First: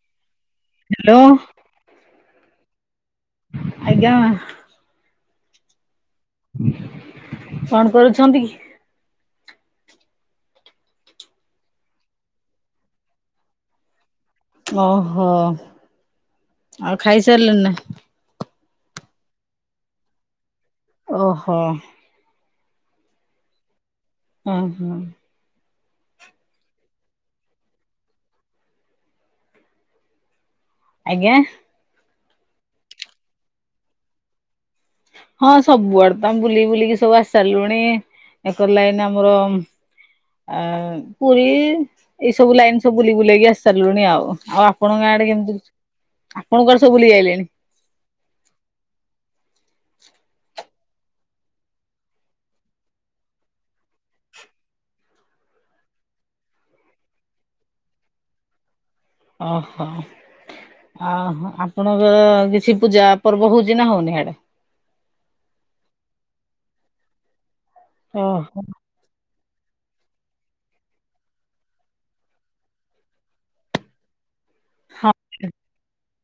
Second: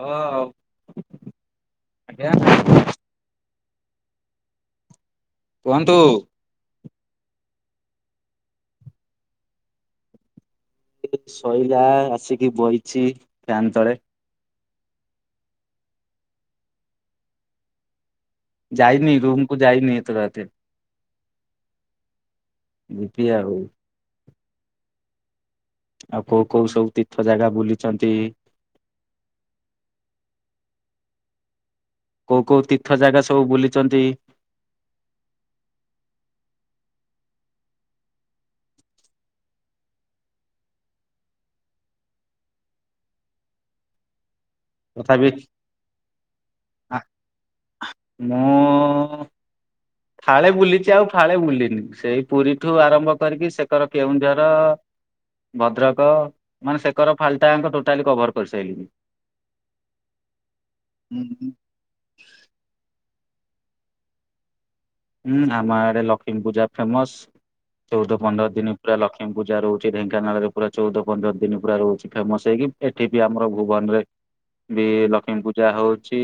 ହଁ ହ୍ୟାଲୋ ଆଜ୍ଞା। ଆଜ୍ଞା। କୁହନ୍ତୁ। କଣ କରୁଛନ୍ତି କି? [unintelligible] ସଇଲା ଆସିକି ବଇଛି ଫ୍ୟାନ ତଳେ। ଓ ହୋ ଆଉ ଖାଇ ସାରିଲେନି ନା? ଯାଇନି ରୁମକୁ ଯାଇନି ଏତେ ରାତି ଓ ହୋ। ଯିବି ଆଉ। ହଁ - ହଁ। ଆଉ କୋଉ କୋଉ ସବୁ ତୀର୍ଥ ଜାଗା ବୁଲିଛନ୍ତି? ଆଜ୍ଞା। କୋଉ କୋଉ ତୀର୍ଥ ଜାଗା ସବୁ ବୁଲିଛନ୍ତି? ହଁ ସବୁଆଡେ ତ ଆମେ ବୁଲି ବୁଲିକି ସବୁ ଆସି ସାରିଲୁଣି। ଏକର ଲାଇନ ଆମର ଆ ପୁରୀ ଏଇ ସବୁ ଲାଇନ ସବୁ ବୁଲି ବୁଲାଇକି ଆସି ସାରିଲୁଣି ଆଉ। ଆଉ ଆପଣଙ୍କ ଗାଁ ଆଡେ ତଥାପି କେମିତି? ଆପଣଙ୍କର ସବୁ ବୁଲି ଯାଇଲେଣି? ମୁଁ ଫାଳେ ବୁଲିଛି ଆଉ' ଫାଳେ ବୁଲିନି। ସେଇ ପୁରୀଠୁ ଆରମ୍ଭ କରିକି, ସେକର କେଉଁଝର ଭଦ୍ରକ ମାନେ, ସେକର ଫାଲଟାଙ୍କ ଟୋଟାଲି କଭର, କରିସାରିଲେଣି। ଓହୋ। ଆ-ଆପଣଙ୍କ କିଛି ପୂଜା ପର୍ବ ହେଉଛି ନା ହଉନି ହିଆଡେ? ହୁଁ, ଆମ ଆଡେ ଲକ୍ଷ୍ମୀ ପୂଜା ଫେମସ। ଚଉଦ, ପନ୍ଦର ଓହୋ ଦିନ ପୁରା ଲକ୍ଷ୍ମୀ ପୂଜା ପୂଜା, ରହୁଛି ଢେଙ୍କାନାଳରେ ପୁରା ଚଉଦ, ପନ୍ଦର ଦିନ ପୁରା ରହୁଛି ଫେମସ ହେଇକି। ଏଠି ବି ଆମର, ଭୁବନ ରେ ବି, ହଁ ଲକ୍ଷ୍ମୀ ପୂଜା ହଉ ଛି,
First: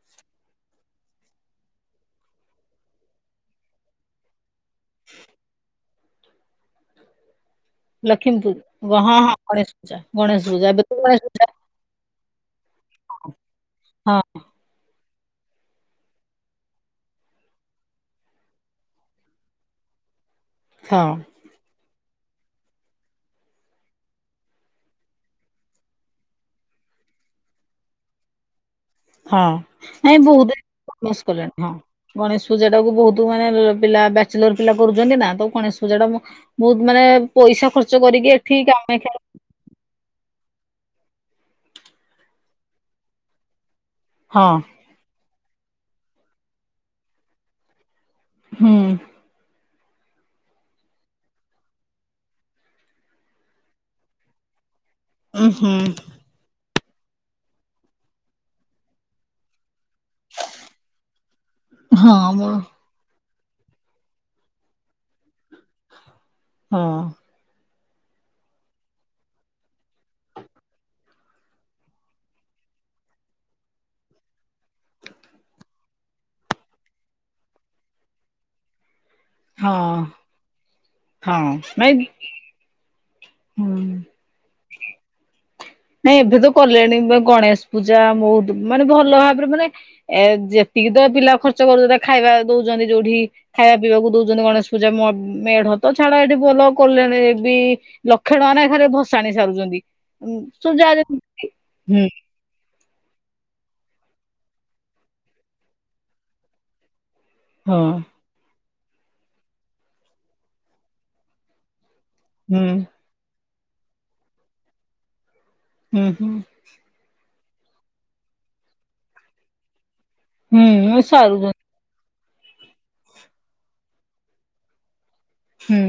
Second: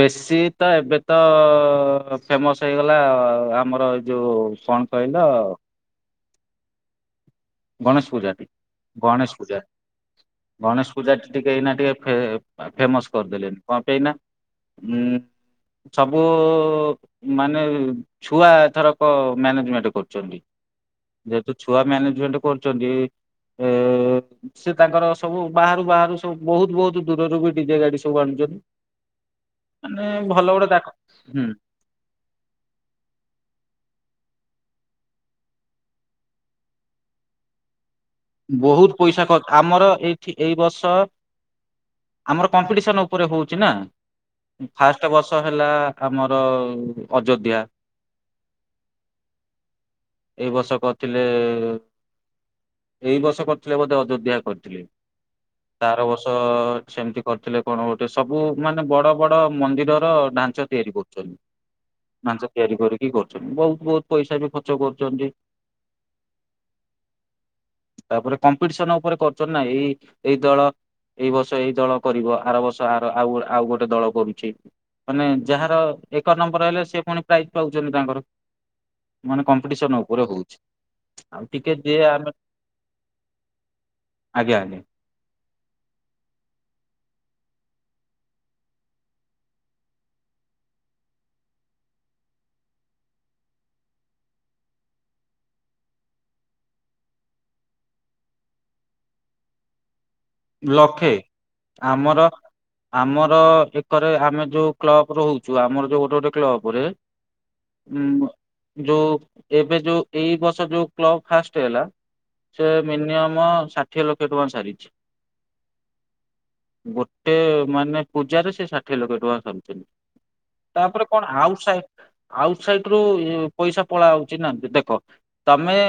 ବେଶୀ ତ ଏବେ ତ ଫେମସ୍ ହେଇଗଲା। ଆମର, ଏଇ ଯୋଉ କଣ, କହିଲ ଗଣେଶ ପୂଜାଟି, ଗଣେଶ ପୂଜା, ଗଣେଶ ପୂଜା, ଟିକେ ଏଇନା ଟିକେ ଫେ ଫେମସ, କରିଦେଲେଣିି। କଣ ପାଇଁ ନାଁ ହଁ ସବୁ, ମାନେ ଛୁଆ ଏଥରକ ମ୍ୟାନେଜମେଣ୍ଟ, କରୁଛନ୍ତି। ହଁ ଯେହେତୁ ଛୁଆ ମ୍ୟାନେଜମେଣ୍ଟ, କରୁଛନ୍ତି ଏ, ସେ ତାଙ୍କର ସବୁ ବାହାରୁ, ବାହାରୁ ସବୁ ବହୁତ ବହୁତ, ଦୂରରୁ ବି ଡିଜେ ଗାଡି ସବୁ ଆଣୁଛନ୍ତି। ହଁ। ମାନେ ନାଇଁ ଭଲ ବହୁତ- ଗୋଟେ ତାଙ୍କ ଫେମସ୍ ହୁଁ କଲେଣି, ହଁ। ଗଣେଶ ପୂଜା ଟାକୁ ବହୁତ ମାନେ, ପିଲା ବା ଚେଲର୍, ପିଲା କରୁଛନ୍ତି। ନା ତ ଗଣେଶ ପୂଜାଟା, ବହୁତ ମାନେ ପଇସା ଖର୍ଚ୍ଚ କରିକି ଏଠି ବହୁତ କାମାକ୍ଷା ପଇସା ଖ-ଆମର ଏଇଠି। ଏଇ ବର୍ଷ ଆମର, କମ୍ପିଟିସନ ଉପରେ ହଉଛି ନା, ହଁ ଫାଷ୍ଟ ବର୍ଷ। ତ ହେଲା ଆମର, ଅଯୋଧ୍ୟା। ହୁଁ। ଏଇ ବର୍ଷ କରିଥିଲେ ଏଇ ବର୍ଷ କରିଥିଲେ, ବୋଧେ ଅଯୋଧ୍ୟା କରିଥିଲେ। ଉଁ ହୁଁ। ତାର ବର୍ଷ ସେମିତି କରିଥିଲେ। କଣ, ଗୋଟେ ସବୁ ମାନେ, ବଡ, ବଡ ମନ୍ଦିର ତ ଢାଞ୍ଚ ତିଆରି କରୁଛନ୍ତି। ହଁ ମୁଁ ଢାଞ୍ଚ ତିଆରି କରିକି କରୁଛନ୍ତି। ବହୁତ, ବହୁତ ପଇସା ବି ଖର୍ଚ୍ଚ କରୁଛନ୍ତି। ହଁ। ତାପରେ, କମ୍ପିଟିସନ ଉପରେ କରୁଛନ୍ତି ନା, ଏଇ, ଏଇ ଦଳ। ଏଇ ବର୍ଷ ଏଇ ଦଳ କରିବ। ଆର ବର୍ଷ ଆର, ଆଉ' ଆଉ ଗୋଟେ ଦଳ କରୁଛି। ମାନେ ଯାହାର, ଏକ ନମ୍ବର ହେଲେ, ସେ ପୁଣି ପ୍ରାଇଜ ପାଉଛନ୍ତି ତାଙ୍କର। ମାନେ ହଁ କମ୍ପିଟିସନ ଉପରେ, ହଉଛି। ଆଉ ହଁ ଟିକେ ଦେ ନାଇଁ ଆମେ ହୁଁ। ଆଜ୍ଞା, ଆଜ୍ଞା। ନାଇଁ ଏବେ ତ କଲେଣି। ଗଣେଶ ପୂଜା, ବହୁତ ମାନେ ଭଲ ଭାବରେ, ମାନେ ଏ ଯେ ଟିକେ ତ ପିଲା ଖର୍ଚ୍ଚ, କରୁଛନ୍ତି। ଖାଇବା ଦଉଛନ୍ତି, ଯୋଉଠି ଖାଇବା ପିଇବାକୁ ଦଉଛନ୍ତି, ଗଣେଶ ପୂଜା ମେଢ ସବୁ ତ ଛାଡା ଏଠି ଭଲ କଲେଣି, ବି ଲକ୍ଷ ଟଙ୍କା ନାଖା ଖାଲି ଭସାଣି ସାରୁଛନ୍ତି। ଲକ୍ଷେ ଆମର, ଆମର। ପରେ ଆମେ ଯୋଉ କ୍ଲବ ରହୁଛୁ, ଆମର ଯୋଉ ଗୋଟେ, ଗୋଟେ କ୍ଲବ ରେ ହଁ। ଯୋଉ, ଏବେ ଯୋଉ, ଏଇ ବର୍ଷ ଯୋଉ କ୍ଲବ, ଫାଷ୍ଟ ହେଲା। ସେ ହୁଁ ମିନିମମ ଷାଠିଏ ଲକ୍ଷ ଟଙ୍କା ସାରିଛି। ହୁଁ, ହୁଁ। ଗୋଟେ ମାନେ ପୂଜାରେ, ସେ ଷାଠିଏ ଲକ୍ଷ୍ୟ ଟଙ୍କା ସାରୁଛନ୍ତି। ହୁଁ ତାପରେ କଣ, ଆଉଟ ସାରୁଛନ୍ତି ସାଇଟ୍ ଆଉଟ ସାଇଟ୍ ରୁ ପଇସା ପଲେଇଆସୁଛିନା। ଦେଖ ତମେ ହୁଁ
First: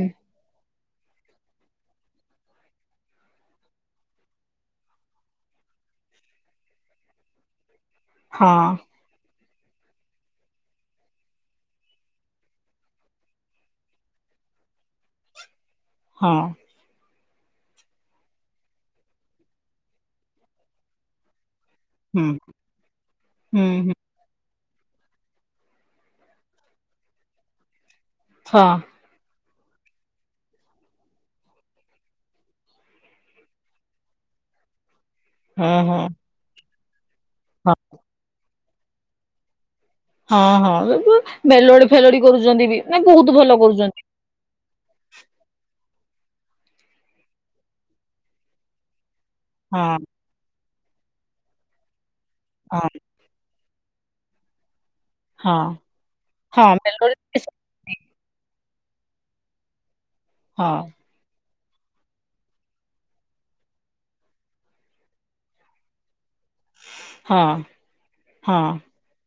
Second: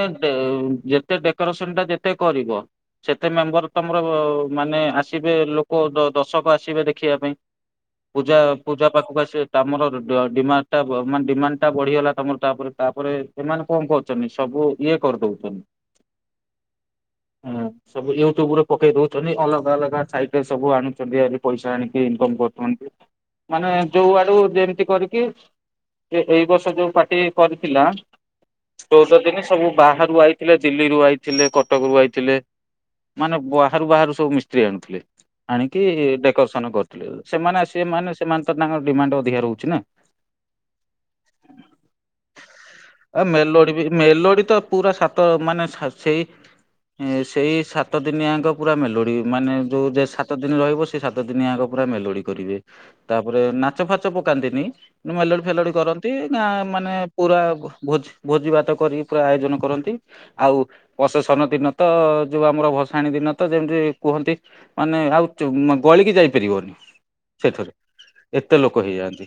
ଯେତେ ଡେକୋରେସନଟା, ଯେତେ କରିବ, ସେତେ ମେମ୍ବର ତମର, ମାନେ ଆସିବେ ଲୋକ, ଦର୍ଶକ ଆସିବେ ଦେଖିବା ପାଇଁ। ପୂଜା, ହଁ ପୂଜା ପାଖକୁ ଆସିବେ। ତାମର, ର-ଡିମାଣ୍ଡ ଟା, ମାନେ ଡିମାଣ୍ଡ ଟା ବଢିଗଲା ତମର, ତାପରେ ତାପରେ ସେମାନେ କଣ କହୁଛନ୍ତି ସ ବୁ, ଇଏ କରିଦଉଛନ୍ତି। ହଁ। ହୁଁ, ସବୁ ୟୁଟ୍ୟୁବ ରୁ ପକେଇ ଦଉଛନ୍ତି। ଅଲଗା, ଅଲଗା ସାଇଟ୍ ରୁ ସବୁ ଆଣୁଛନ୍ତି। ପଇସା ଆଣିକି ହୁଁ ଇନକମ କରୁଛନ୍ତି ହୁଁ ମାନେ ହୁଁ ଯୋଉ ଆଡୁ ଯେମ ତି କରିକି ଏଇ ବର୍ଷ ଯୋଉ ପାର୍ଟି କରିଥିଲା ହଁ ଚଉଦ ଦିନି। ସବୁ ବାହାରୁ ଆଇଥିଲେ ଦିଲ୍ଲୀରୁୁ ଆଇଥିଲେ କଟକ ରୁ ଆଇଥିଲେ ମାନେ। ବାହାରୁ ବାହାରୁ ସବୁ ମିସ୍ତ୍ରୀ ଆଣୁଥିଲେ ଆଣିକି ହଁ ଡେକୋରେସନ କରିୁଥିଲେ। ସେମାନେ ହଁ। ଆସିବ ମାନେ ସେମାନେ ତ ତାଙ୍କର ଡିମାଣ୍ଡ ଅଧିକା ରହୁଛି ନା। ହଁ ହଁ ଏ ବି ମେଲୋଡି ଫେଲୋଡି କରୁଛନ୍ତି ବି ନା ବହୁତ ଭଲ କରୁଛନ୍ତି। ସତ ମାନେ ସ ସ୍। ସେଇ ଏଁ ସେଇ ସାତ ଦିନିଆଙ୍କ ପୁରା ମେଲୋଡି ମାନେ ହଁ ଯୋଉ ସାତ ଦିନ ରହିବ। ସେ ସାତ ଦିନିଆଙ୍କ ପୁରା ମେଲୋଡି କରିବେ ହଁ ତାପରେ ନାଚ ଫାଚ ପକାନ୍ତିନି। ମେଲୋଡ଼ି ହଁ। ଫେଲୋଡ଼ି କରନ୍ତି ଗାଁ ହଁ ମାନେ ପୁରା ମେଲୋଡି ଭୋଜି ଭୋଜି ଭାତ କରି ପୁରା ଆୟୋଜନ କରନ୍ତି। ଆଉ ହଁ ପସେଶନ ଦିନ ତ ଯୋଉ ଆମର ଭସ ଭସାଣି ଦିନ ତ ଯେମିତି କୁହନ୍ତି ମାନେ ଆଉ ଚୁ ଗଳିକି ଯାଇ। ପାରିବନି ହଁ ସେଥେରେ ଏତେ ହଁ ଲୋକ ହେଇଯାନ୍ତି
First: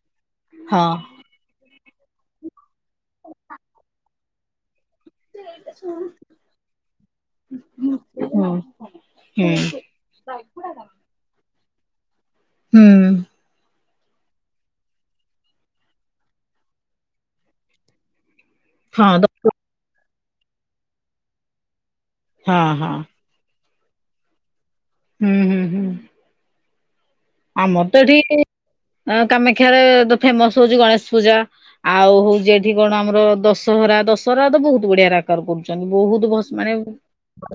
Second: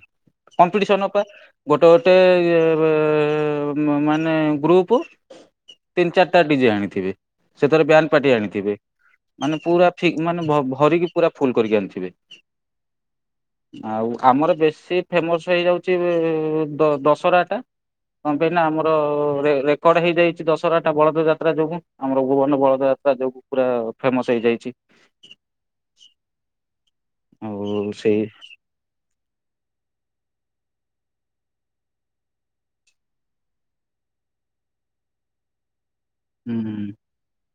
ହଁ କମ୍ପିଟିସନ ପା। ଗୋଟେ ଗୋଟେ ୟେ ରେ ମ ମାନେ ଗ୍ରୁପ। ତିନି ଚାରିଟା ଡିଜେ ଆଣିଥିବେ ସେଥେରେ ବ୍ୟାଣ୍ଡ ପାଟି ହୁଁ ଆଣିଥିବେ। ଥିବେ ହୁଁ ମାନେ ପୁରା ଫିକ ମାନେ ଭ ଭରିକି ପୁରା ଫୁଲ କରିକି ଆଣିଥିବେ। ହୁଁ। ଆଉ ଆମର ବେଶୀ ଫେମସ୍ ହେଇଯାଉଛି ବି ଦ ଦଶରା ଟା। କଣ ପାଇଁ ନା ଆମର ହଁ ରେ ରେକର୍ଡ ହେଇ ଯାଇଛି ଦଶରା ଟା ବଳଦ ଯାତ୍ରା ଯୋଗୁ। ଆମର ଭୁବନ ହଁ ହଁ ବଳଦ ଯାତ୍ରା ଯୋଗୁ ପୁରା ଫେମସ ହେଇଯାଇଛି। ହୁଁ ହୁଁ ହୁଁ। ଆମର ଆଉ ତ ଏଠି ସେଇ ଆ। କାମାକ୍ଷାରେ ଫେମସ ହଉଛି ଗଣେଶ ପୂଜା ଆଉ ହଉଛି ଏଠି କଣ ଆମର ଦଶହରା ଦଶ ହରା ତ ବହୁତ ବଢିଆ ରାକା ରେ କରୁଛନ୍ତି ବହୁତ ଭସ ହୁଁ ମାନେ।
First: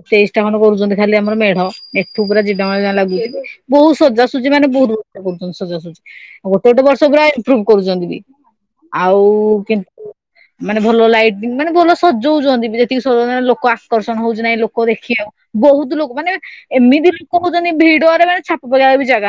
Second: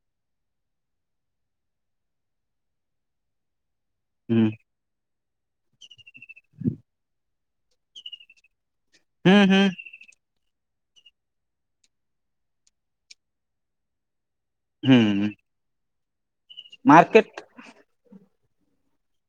ତେଇଶ ଟା ଖଣ୍ଡେ କରୁଛନ୍ତି ଖାଲି ଆମର ମେଢ ଏଠୁ ପୁରା ଜିରିଡା ମାଳୀ ଯାଙ୍କେ ଲାଗି ଯାଇଥିବ ବହୁତ ସ ହୁଁ ଚୂଜି ମାନେ ବହୁତ କରୁଛନ୍ତି ସଜା ସଜି ଆଉ ଗୋଟେ ଗୋଟେ ବର୍ଷ ପୁରା ଇମ୍ପୃବୁ କରୁଛନ୍ତି ବି। ଆଉ ହୁଁ ହୁଁ କିନ୍ତୁ। ମାନେ ଭଲ ଲାଇଟିଙ୍ଗ ମାନେ ଭଲ ସଜଉଚନ୍ତି ଯେତିକି ସଜଉଚନ୍ତି ଲୋକ ଆକର୍ଷଣ ହଉ। ନାଇଁ ଲୋକ ହୁଁ ଦେଖିଆକୁ ବହୁତ ଲୋକ ମାନେ ଏମିତି ମାର୍କେଟ ଲୋକ ହଉଛନ୍ତି ଭିଡରେ ମାନେ ଛାପ ପକେଆକୁ ବି ଯାଗା।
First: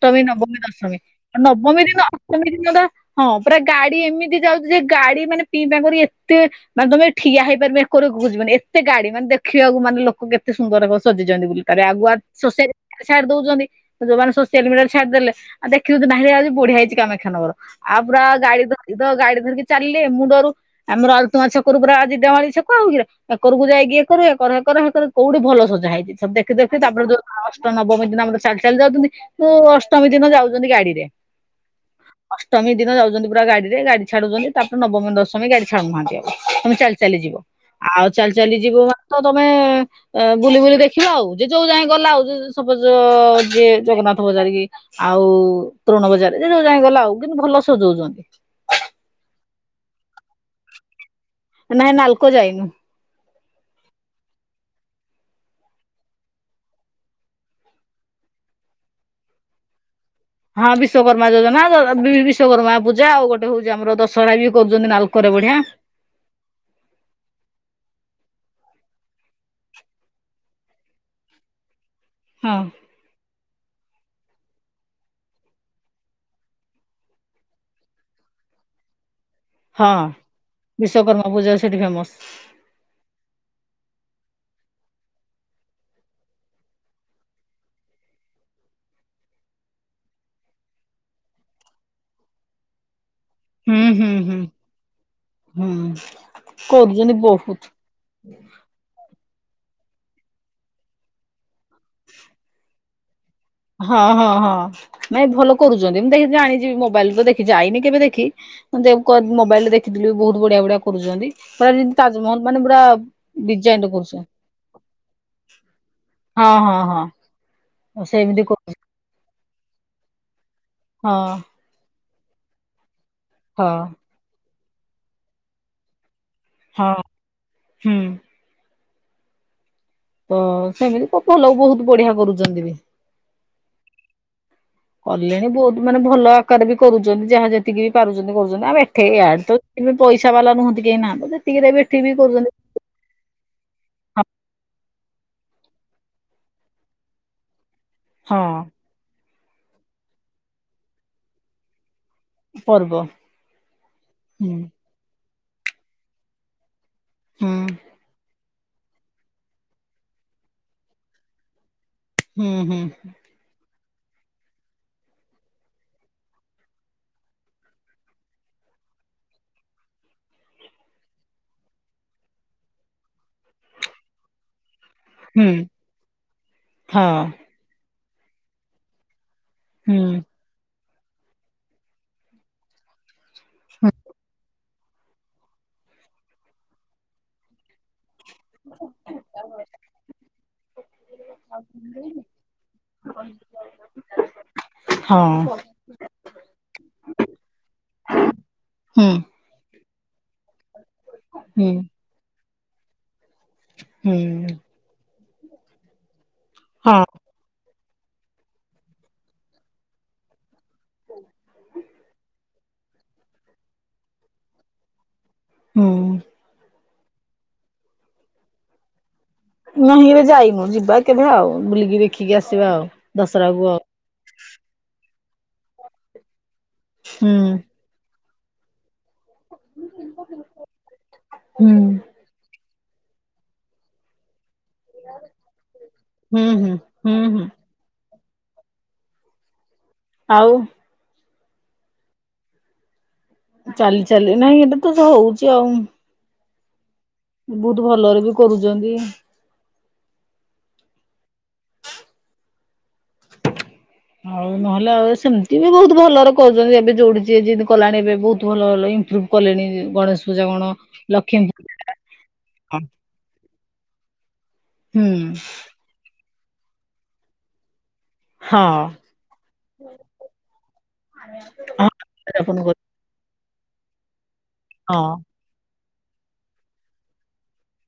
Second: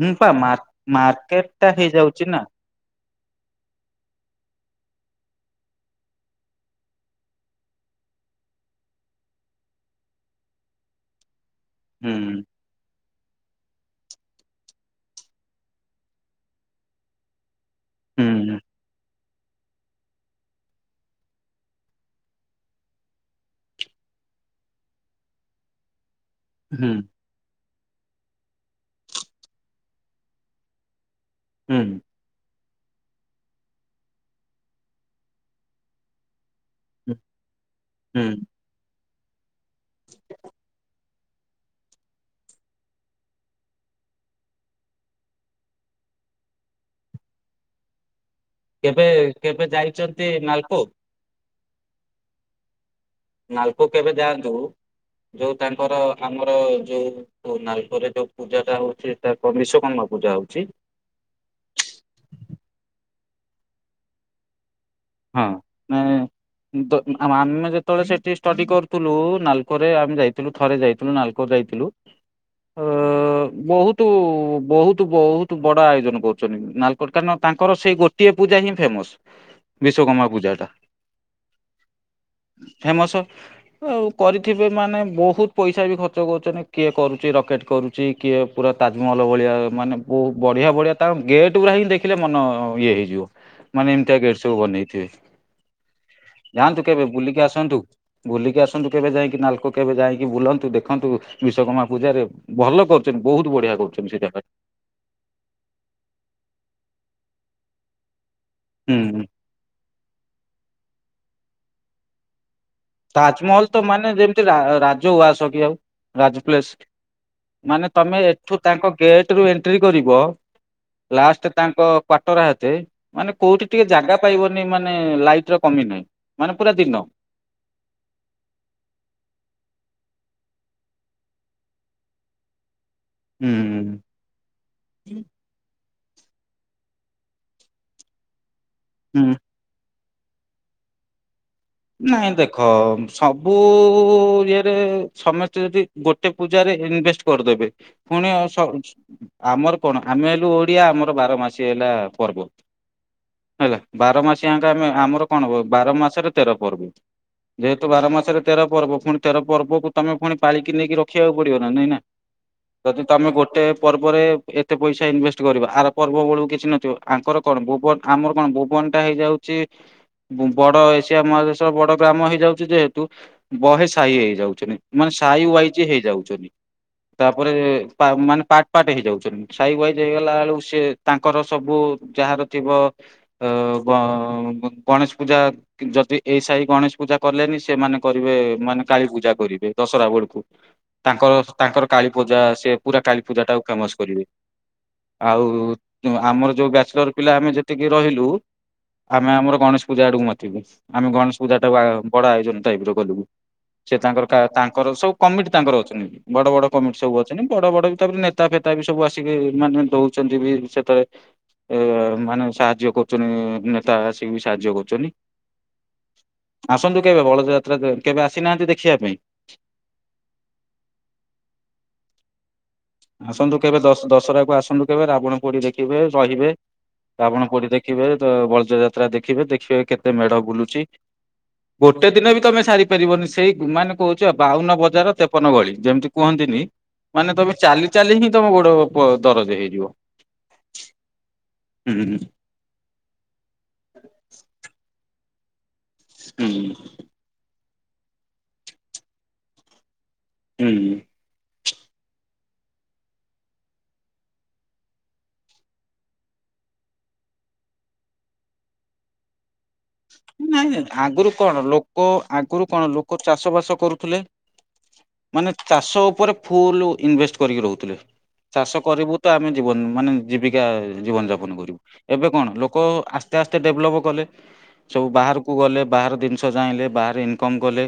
ହୁଁ ପା ନବମୀ ଦଶମୀ ମାର୍କେଟ ଟା ନବମୀ ଦିନ ହେଇଯାଉଛି ନା ଅଷ୍ଟମୀ ଦିନ ଟା। ହଁ ପୁରା ଗାଡି ଏମିତି ଯାଉଛି ଯେ ଗାଡି ମାନେ ପିଁ ପା କରି ଏତେ ମାନେ ତମେ ଠିଆ ହେଇପାରିବ ଏକରୁ। ଆଗକୁ ଯିବନି ଏତେ ଗାଡି ମାନେ ଦେଖିବାକୁ ମାନେ ଲୋକ କେତେ ସୁନ୍ଦର କ ସଜେଇଛନ୍ତି ବୋଲି। ତାରେ ଆଗୁଆ ହୁଁ ସୋ ସାଇଟ ତାକୁ ସାଇଟ ଦଉଛନ୍ତି ଯୋଉମାନେ ସୋସିଆଲ ମିଡିଆରେ ଛାଡିଦଲେ ଆ ଦେଖିଦଉଛନ୍ତି ନାଇରେ ଆଜି ବଢିଆ ହେଇଛି କାମକ୍ଷା ନଗର। ଆଉ ପୁରା ହୁଁ ଗାଡି ଧରକି ତ ଗାଡି। ଧରିକି ଚାଲିଲେ ମୁଁ ଡରୁ ଆମର ଅଲତୁମା ଛକରୁ ପୁରା ଜିରଡାମାଳୀ ଛକ ଆଉ କିରା ଏକରକୁ ଯାଇକି ଏକରୁ ଏକ। ଏକର ହେକର ହେକର କୋଉଠେ ଭଲ ସଜା ହେଇଛି ଦେଖି ଦେଖି ହୁଁ ତାପରେ ଯୋଉ ଅଷ୍ଟ ନବମୀ ଦିନ ଆମ ର ଚା ଲି ଯାଉଛନ୍ତି ମୁଁ ଅଷ୍ଟମୀ ଦିନ ଯାଉଛନ୍ତି ଗାଡିରେ। ହୁଁ। ଅଷ୍ଟମୀ ଦିନ ଯାଉଛନ୍ତି ପୁରା ଗାଡିରେ ଗାଡ଼ି ଛାଡୁଚନ୍ତି ତାପରେ ନବମୀ ଦଶମୀ ଗାଡି ଛାଡୁନାହାନ୍ତି ଆଉ। ତମେ ଚାଲି ଚାଲିଯିବ ଆଉ ହୁଁ ଚାଲି ଚାଲି ଯିବ। ତ ତମେ ଏ ବୁଲି ବୁଲି ଦେଖିବ ଆଉ ଯେ ଯୋଉ ଯାଏଁ ଗଲା ଆଉ ସପୋଜ। ଯେ ଜଗନ୍ନାଥ ବଜାର କି ଆଉ ତୃଣ ବଜାର ଯେ ଯୋଉ ଯାଏଁ ଗଲା ଆଉ କିନ୍ତୁ ଭଲ ସଜଉଛନ୍ତି। କେବେ କେବେ ଯାଇଚନ୍ତି ନାଲକୋ? ନାହିଁ ନାଲକୋ ଯାଇନୁ। ନାଲକୋ କେବେ ଯାଆନ୍ତୁ। ଯୋଉ ତାଙ୍କର ଆମର ଯୋଉ ନାଲକୋ ରେ ଯୋଉ ପୂଜା ଟା ହଉଚି ସେଟା କଁ ବିଶ୍ଵକର୍ମା। ପୂଜା ହଉଛି ହଁ ବିଶ୍ଵକର୍ମା ଯୋଜନା ବିଶ୍ଵକର୍ମା ପୂଜା ଆଉ ଗୋଟେ ହଉଚି ଆମର ଦଶରା ବି କ ହଁ ମାନେ ଦ ଆ ଆମେ ଯେତେବେଳେ ସେଠି ସ୍ ଷ୍ଟଡି କରୁଥୁଲୁ ନାଲକୋ ରେ ଆମେ ଯାଇଥିଲୁ ଥରେ ଯାଇଥିଲୁ ନାଲକୋ ଯାଇଥିଲୁ। ହଁ। ଅ ବହୁତ ବହୁତ ବହୁତ ବଡ ଆୟୋଜନ କରୁଚନ୍ତି ନାଲକୋରେ, କାରଣ ତାଙ୍କର ସେଇ ଗୋଟିଏ ପୂଜା ଜା ହିଁ ଫେମସ୍। ହଁ ବିଶ୍ଵକର୍ମା ପୂଜାଟା ବିଶ୍ଵକର୍ମା ପୂଜା ସେଠି ଫେମସ୍। ଫେମସ ଆଉ କରିଥିବେ ମାନେ ବହୁତ ପଇସା ବି ଖର୍ଚ୍ଚ କରୁଚନ୍ତି, କିଏ କରୁଚି ରକେଟ୍ କରୁଚି କିଏ ପୁରା ତାଜମହଲ ଯୋଉ ଭଳିଆ ମାନେ ବୋ ବଢିଆ ବଢିଆ ତାଙ୍କ ଗେଟ ଗୁରା ହିଁ ଦେଖିଲେ ମନ ଇଏ ହେଇଯିବ। ମାନେ ହୁଁ- ହୁଁ- ଏମିତିଆ ଗେଟ୍ ହୁଁ। ସବୁ ବନେଇଥିବେ। ହୁଁ ଯାଆନ୍ତୁ କେବେ କରୁଛନ୍ତି ବୁଲିକି ବହୁତ ଆସନ୍ତୁ, ବୁଲିକି ଆସନ୍ତୁ କେବେ ଯାଇକି? ନାଲକୋ କେବେ ଯାଇକି ବୁଲନ୍ତୁ ଦେଖନ୍ତୁ, ବିଶ୍ୱକର୍ମା ପୂଜାରେ ଭଲ କରୁ ହଁ- ହଁ- ହଁ ନାଇଁ ଭଲ କରୁଚନ୍ତି ଦେ ଜାଣିଚି ମୋବାଇଲରେ ତ ଦେଖିଚି ଯାଇନି କେବେ ଦେଖି। ଉଁ ଦେ କ ହୁଁ ମୋବାଇଲ ରେ ଦେଖିଥିଲୁ ବହୁତ ବଢିଆ ବଢିଆ କରୁଚନ୍ତି, ପୁରା ଯେମତି ତାଜମହଲ। ମାନେ ପୁରା ତାଜମହଲ ତ ଡିଜାଇନ ରେ ମାନେ କରୁଛନ୍ତି ଯେମତି ରା ରାଜଉଆସ କି ଆଉ ହଁ ରାଜପ୍ଲେସ। ହଁ ହଁ ମାନେ ତମ ତମେ ସେମିତି ଏଠୁ କରୁଛନ୍ତି ତାଙ୍କ ଗେଟରୁ ଏଣ୍ଟ୍ରିକରିବ, ହଁ ଲାଷ୍ଟ ତାଙ୍କ କ୍ୱାଟରହାତେ ମାନେ କୋଉଠି ହଁ। ଟିକେ ଜାଗା ପାଇବନି, ମାନେ ଲାଇଟ ର କମି ନାଇଁ ମାନେ ପୁରା ହଁ ଦିନ। ହୁଁ। ତ ସେମିତି [unintelligible] ବହୁତ ବଢିଆ କରୁଚନ୍ତି ବି। ହୁଁ- ହୁଁ। କଲେଣି ବହୁତ ମାନେ ଭଲ ଆକାର ବି କରୁଚନ୍ତି, ଯାହା ଯେତିକି ବି ପାରୁଚନ୍ତି କରୁ ଚନ୍ତି ଏଠେଇ ହୁଁ ଆଡେ ତ ପଇସା ବାଲା ନୁହଁନ୍ତି କେହି ନା ବୋଧେ ନାଇଁ ଦେଖ ସବୁ ଇଏରେ ସମେ ସ୍ତେ ଯଦି ଗୋଟେ ପୂଜାରେ ଇନଭେଷ୍ଟ କରିଦେବେ, ଫୁଣି ଆଉ ହଁ ସ ଆମର କଣ ଆମେ ହେଲୁ ଓଡିଆ ଆମର ବାର ମାସି ହେଲା ପର୍ବ ପର୍ବ ହେଲା, ବାର ମାସି ହୁଁ ଆଙ୍କ ଆମେ ଆମର କଣ ହବ ବାର ମାସରେ ତେର ପର୍ବ। ହୁଁ ଯେହେତୁ ବାର ମାସରେ ତେର ପର୍ବ ପୁଣି ତେର ପର୍ବକୁ ତମେ ପୁଣି ପାଳିକି ନେଇକି ରଖିବାକୁ ପଡିବ ନା ନାଇଁ ନା? ହୁଁ ହୁଁ ଯଦି ତମେ ଗୋଟେ ପର୍ବରେ ଏତେ ପଇସା ଇନଭେଷ୍ଟ କରିବ, ଆର ପର୍ବ ବେଳକୁ କିଛି ନଥିବ। ଆଙ୍କର କଣ ଭୁବନ ଆମର କଣ ଭୁବନ। ଟା ହେଇଯାଉଚି, ବଁ ବଡ ଏସିଆ ମହାଦେଶ ବଡ ଗ୍ରାମ ହେଇଯାଉଚି ଯେହେତୁ ବହେ ସାହି ହେଇଯାଉଚନ୍ତି, ମାନେ ସହି ହୁଁ ୱାଇଚ ହେଇଯାଉଚନ୍ତି। ହଁ ତାପରେ ପା ମାନେ ପାଟ ପାଟ ହେଇଯାଉଚନ୍ତି, ସାଇ ୱାଇ ହୁଁ ଯାଇଗଲାଳେକୁ ସିଏ ତାଙ୍କର ସବୁ ଯାହାର ଥିବ ଅଁ- ଗଁ ଗଣେଶ ପୂଜା ଯଦି ଏ ସାଇ ଗଣେଶ ପୂଜା କଲେନି ସେମାନେ କରିବେ ମାନେ କାଳୀ ପୂଜା କରିବେ ଦଶହରା ବେଳୁକୁ। ତାଙ୍କର ତାଙ୍କର କାଳୀପୂଜା ସେ ପୁରା କାଳୀ ପୂଜା ଟାକୁ ଫେମସ କରିବେ। ହଁ ଆଉ ଉଁ ଆମର ଯୋଉ ବ୍ୟାଚଲର ପିଲା ଆମେ ଯେତିକି ରହିଲୁ ହୁଁ ଆମେ ଆମର ଗଣେଶ ପୂଜା ଆଡକୁ ମାତିବୁ। ଆମେ ଗଣେଶ ହୁଁ ପୂଜାଟାକୁ ଆ ବଡ ଆୟୋଜନ ଟାଇପର କରିବୁ। ସେ ତାଙ୍କର କା ହୁଁ ତାଙ୍କର ସବୁ କମିଟି ତାଙ୍କର ଅଛନ୍ତି। ବଡ ବଡ କମିଟି ହଁ ସବୁ ଅଛନ୍ତି ବଡ ବଡ ତାପରେ ନେତା ଫେତା ବି ସବୁ ଆସିକି ମାନେ ଦଉଛନ୍ତି ବି ସେଥି ଏ ମାନେ ସାହାଯ୍ୟ କରୁଛନ୍ତି ନେତା ଆସିକି ବି ସାହାଯ୍ୟ କରୁଛନ୍ତି। ହୁଁ। ଆସନ୍ତୁ କେବେ, ବଳଦ ଯାତ୍ରା କେବେ ଆସିନାହାନ୍ତି ଦେଖିବା ପାଇଁ? ନାହିଁ ଏବେ ଯାଇନୁ ଯିବା କେବେ ଆଉ ବୁଲିକି ଦେଖିକି ଆସିବା ଆଉ ଆସନ୍ତୁ ଦଶହରାକୁ କେବେ ଆଉ ଦଶ ଦଶହରାକୁୁ ଆସନ୍ତୁ କେବେ? ରାବଣ ପୋଡ଼ି ଦେଖିବେ ରହିବେ ହୁଁ ଆପଣ କୋଉଠି ଦେଖିବେ? ବଳଦ ଯାତ୍ରା ଦେଖିବେ ଦେଖିବେ କେତେ ମେଢ ବୁଲୁଛି। ହୁଁ ଗୋଟେ ଦିନ ବି ତମେ ସାରି କି ଆସିପାରିବନି ସେ ମାନେ କହୁଛି ବା, ବାଉନ ବଜାର ତେପନ ଗଳି ଯେମିତି ହୁଁ କୁହନ୍ତିନି ହୁଁ ହୁଁ ମାନେ ହୁଁ ତମେ ଚାଲି ଚାଲି ହିଁ ତମ ଗୋଡ ଦରଜ ହେଇଯିବ। ଆଉ। ହୁଁ। ଚାଲି ଚାଲି ନାଇଁ ଏଇଟା ତ ହଉଛି ଆଉ। ହୁଁ। ବହୁତ ଭଲରେ ବି କରୁଛନ୍ତି। ହୁଁ। ଆଉ ନହେଲେ ଆଉ ସେମିତି ବି ବହୁତ ଭଲରେ କହୁଛନ୍ତି ଏବେ ଯୋଡିୁଛି ଯେମିତି କଲାଣି ଏବେ ବହୁତ ଭଲ ଭଲ [unintelligible] କଲେଣି ଯେ ନାଇଁ, ନାଇଁ ଆଗରୁ କଣ ଲୋକ ଆଗରୁ କଣ ହୁଁ ଲୋକ ଚାଷ ବାସ କରୁଥିଲେ ମାନେ ଚାଷ ଉପରେ ଫୁଲ ଇନଭେଷ୍ଟ୍ କରିକି ରହୁଥିଲେ। ହଁ ଚାଷ ହଁ କରିବୁ ତ ଆମେ ଜୀବନ ମାନେ ଜୀବିକା ଜୀବନ ଜାପନ କରିବୁ ଏବେ କଣ ଆପଣ କର ଲୋକ ଆ ଆସ୍ତେ ଆସ୍ତେ ଡେଭଲପ୍ କଲେ ସବୁ ହଁ ବାହାରକୁ ଗଲେ ବାହାର ଜିନିଷ ଜାହିଁଲେ ବାହାରେ ଇନକମ୍ କଲେ।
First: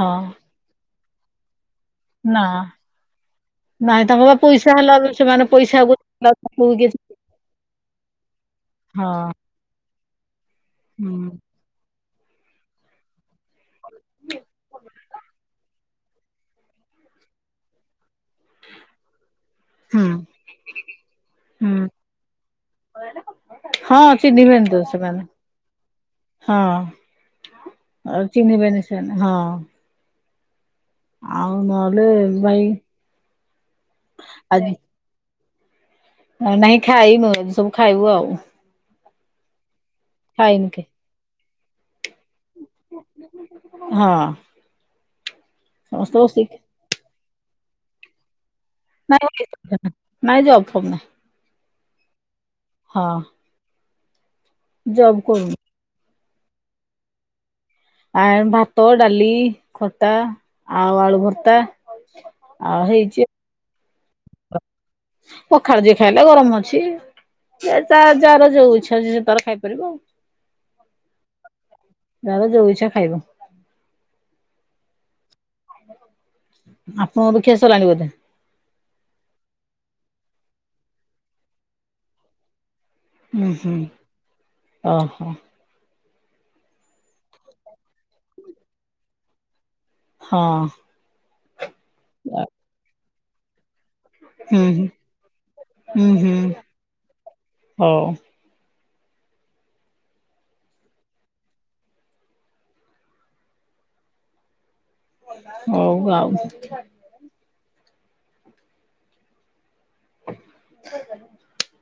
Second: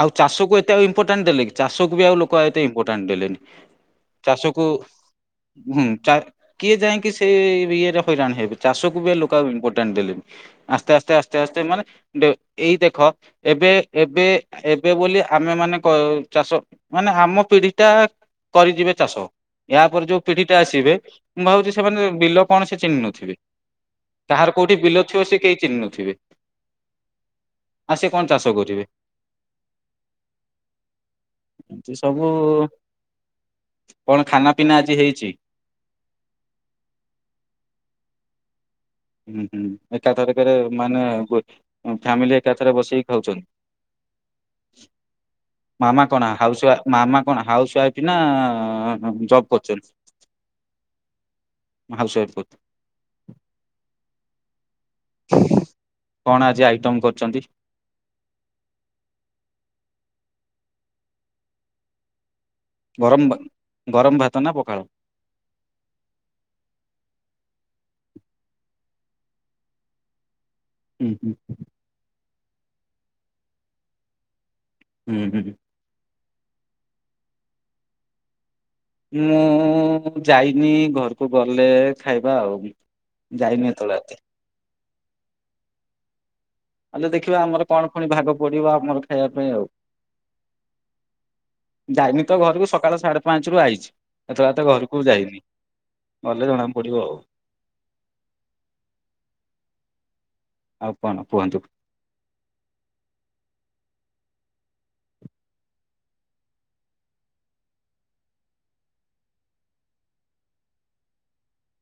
ଆଉ ଚାଷକକୁ ଏତେ ଆଉ ଇମ୍ପୋର୍ଟାଣ୍ଟ ଦେଲେ କି ଚାଷକୁ ବି ଆଉ ଲୋକ ନା ଏତେ ଇମ୍ପୋର୍ଟାଣ୍ଟ ଦେଲେନି। ନାଇଁ ତାଙ୍କ ବା ଚାଷକୁ ପଇସା ହେଲା ସେମାନେ ହୁଁ ପଇସାକୁ ହଁ ହୁଁ କିଏ ଯାଇକି ସେ ଇଏରେ ହଇରାଣ ହେବେ ଚାଷ ଚାଷକୁ ବି ଲୋକ ଆଉ ଇମ୍ପୋଟାଣ୍ଟ୍ ଦେଲେଣି ଆସ୍ତେ ଆସ୍ତେ ଆସ୍ତେ ମାନେ ଏଇ ଦେଖ ଏବେ ଏବେ ଏବେ ବୋଲି ଆମେ ମାନେ ଚାଷ ମାନେ ଆମ ପିଢି ଟା କରିଯିବେ ଚାଷ ୟ ପରେ ହୁଁ ଯୋଉ ପିଢିଟା ଆସିବେ ମୁଁ ଭାବୁଛି, ହୁଁ ସେମାନେ ବିଲ କଣ ସେ ଚିହ୍ନ ନଥିବେ। ହଁ କାହାର ଚିହ୍ନିବେନି କୋଉଠି ତ ବିଲ ଥିବ, ସେମାନେ ସେ କେହି ଚିହ୍ନୁ ଆଉ ସେ ହଁ କଣ ଚାଷ ଚିହ୍ନିବେନି କରିବେ। ସେମାନେ ହଁ ଆଉ ଏମତି ନହେଲେ ସବୁ ଭାଇ କଣ ଖାନା ପିନା ଆଜି ହେଇଛି। ଆଉ ନାଇଁ ଖାଇନୁ ଏ ସବୁ ଖାଇବୁ ଆଉ। ହୁଁ ହୁଁ ଏକା ତରିଖରେ ଖାଇନୁ କି ମାନେ [unintelligible] ଫ୍ୟାମିଲି ଏକାଥରେ ବସେଇି ହଁ ଖାଉଛନ୍ତି। ମାାମା ସମସ୍ତେ କଣ ବସିକି ହାଉସ୍ୱାଇଫ୍ ମାାମ କଣ ହାଉସ୍ୱାଇଫ୍ ନା ନାଇଁ ଜବ୍ କରୁଛନ୍ତି? [unintelligible] ନାଇଁ ଜବ ଫବ ନାହିଁ ହାଉସ୍ୱାଇଫ୍ ଫୁଲ୍। ହଁ ଜବ୍ [unintelligible] କରୁ କଣ ଆଜି ଆଇଟମ୍ କରୁଛନ୍ତି? ଆ ଭାତ ଡାଲି ଖଟା ଆଉ ଆଳୁ ଭର୍ତା ଆଉ ଗରମ ହେଇଛି। ଭା ଗରମ ଭାତ ନା ପଖାଳ? ପଖାଳ ଯିଏ ଖାଇଲେ ଗରମ ଅଛି। ତାର ଯାର ଯୋଉ ଇଛା ଯିଏ ଯା ତାର ଖାଇପାରିବ ଆଉ। ହୁଁ ହୁଁ। ଯାହାର ଯୋଉଉଛା ଖାଇବ। ହୁଁ ହୁଁ। ଆପଣଙ୍କ ଖିଆ ସରିଲାଣି ବୋଧେ? ମୁଁ ଯାଇନି ଘରକୁ ଗଲେ ଖାଇବା ଆଉ। ଯାଇନି ଏତଵେଳ ଯାକେ। ଓ ହୋ। ଆଲୋ ଦେଖିବା ଆମର କଣ ପୁଣି ଭାଗ ପଡିବ ଆମର ଖାଇବା ପାଇଁ ଆଉ? ହଁ। ଯାଇନି ତ ଘରକୁ ସକାଳ ସାଢେ ପାଞ୍ଚ ରୁ ଆଇଛି ଏତେ [unintelligible] ହୁଁ ତ ଘରକୁ ଯାଇନି ହୁଁ ହୁଁ ହୁଁ ଗଲେ ଜଣାକୁ ପଡିବ ଆଉ। ହଉ ଆଉ କଣ କୁହନ୍ତୁ? ହଉ ଆଉ। [inaudible]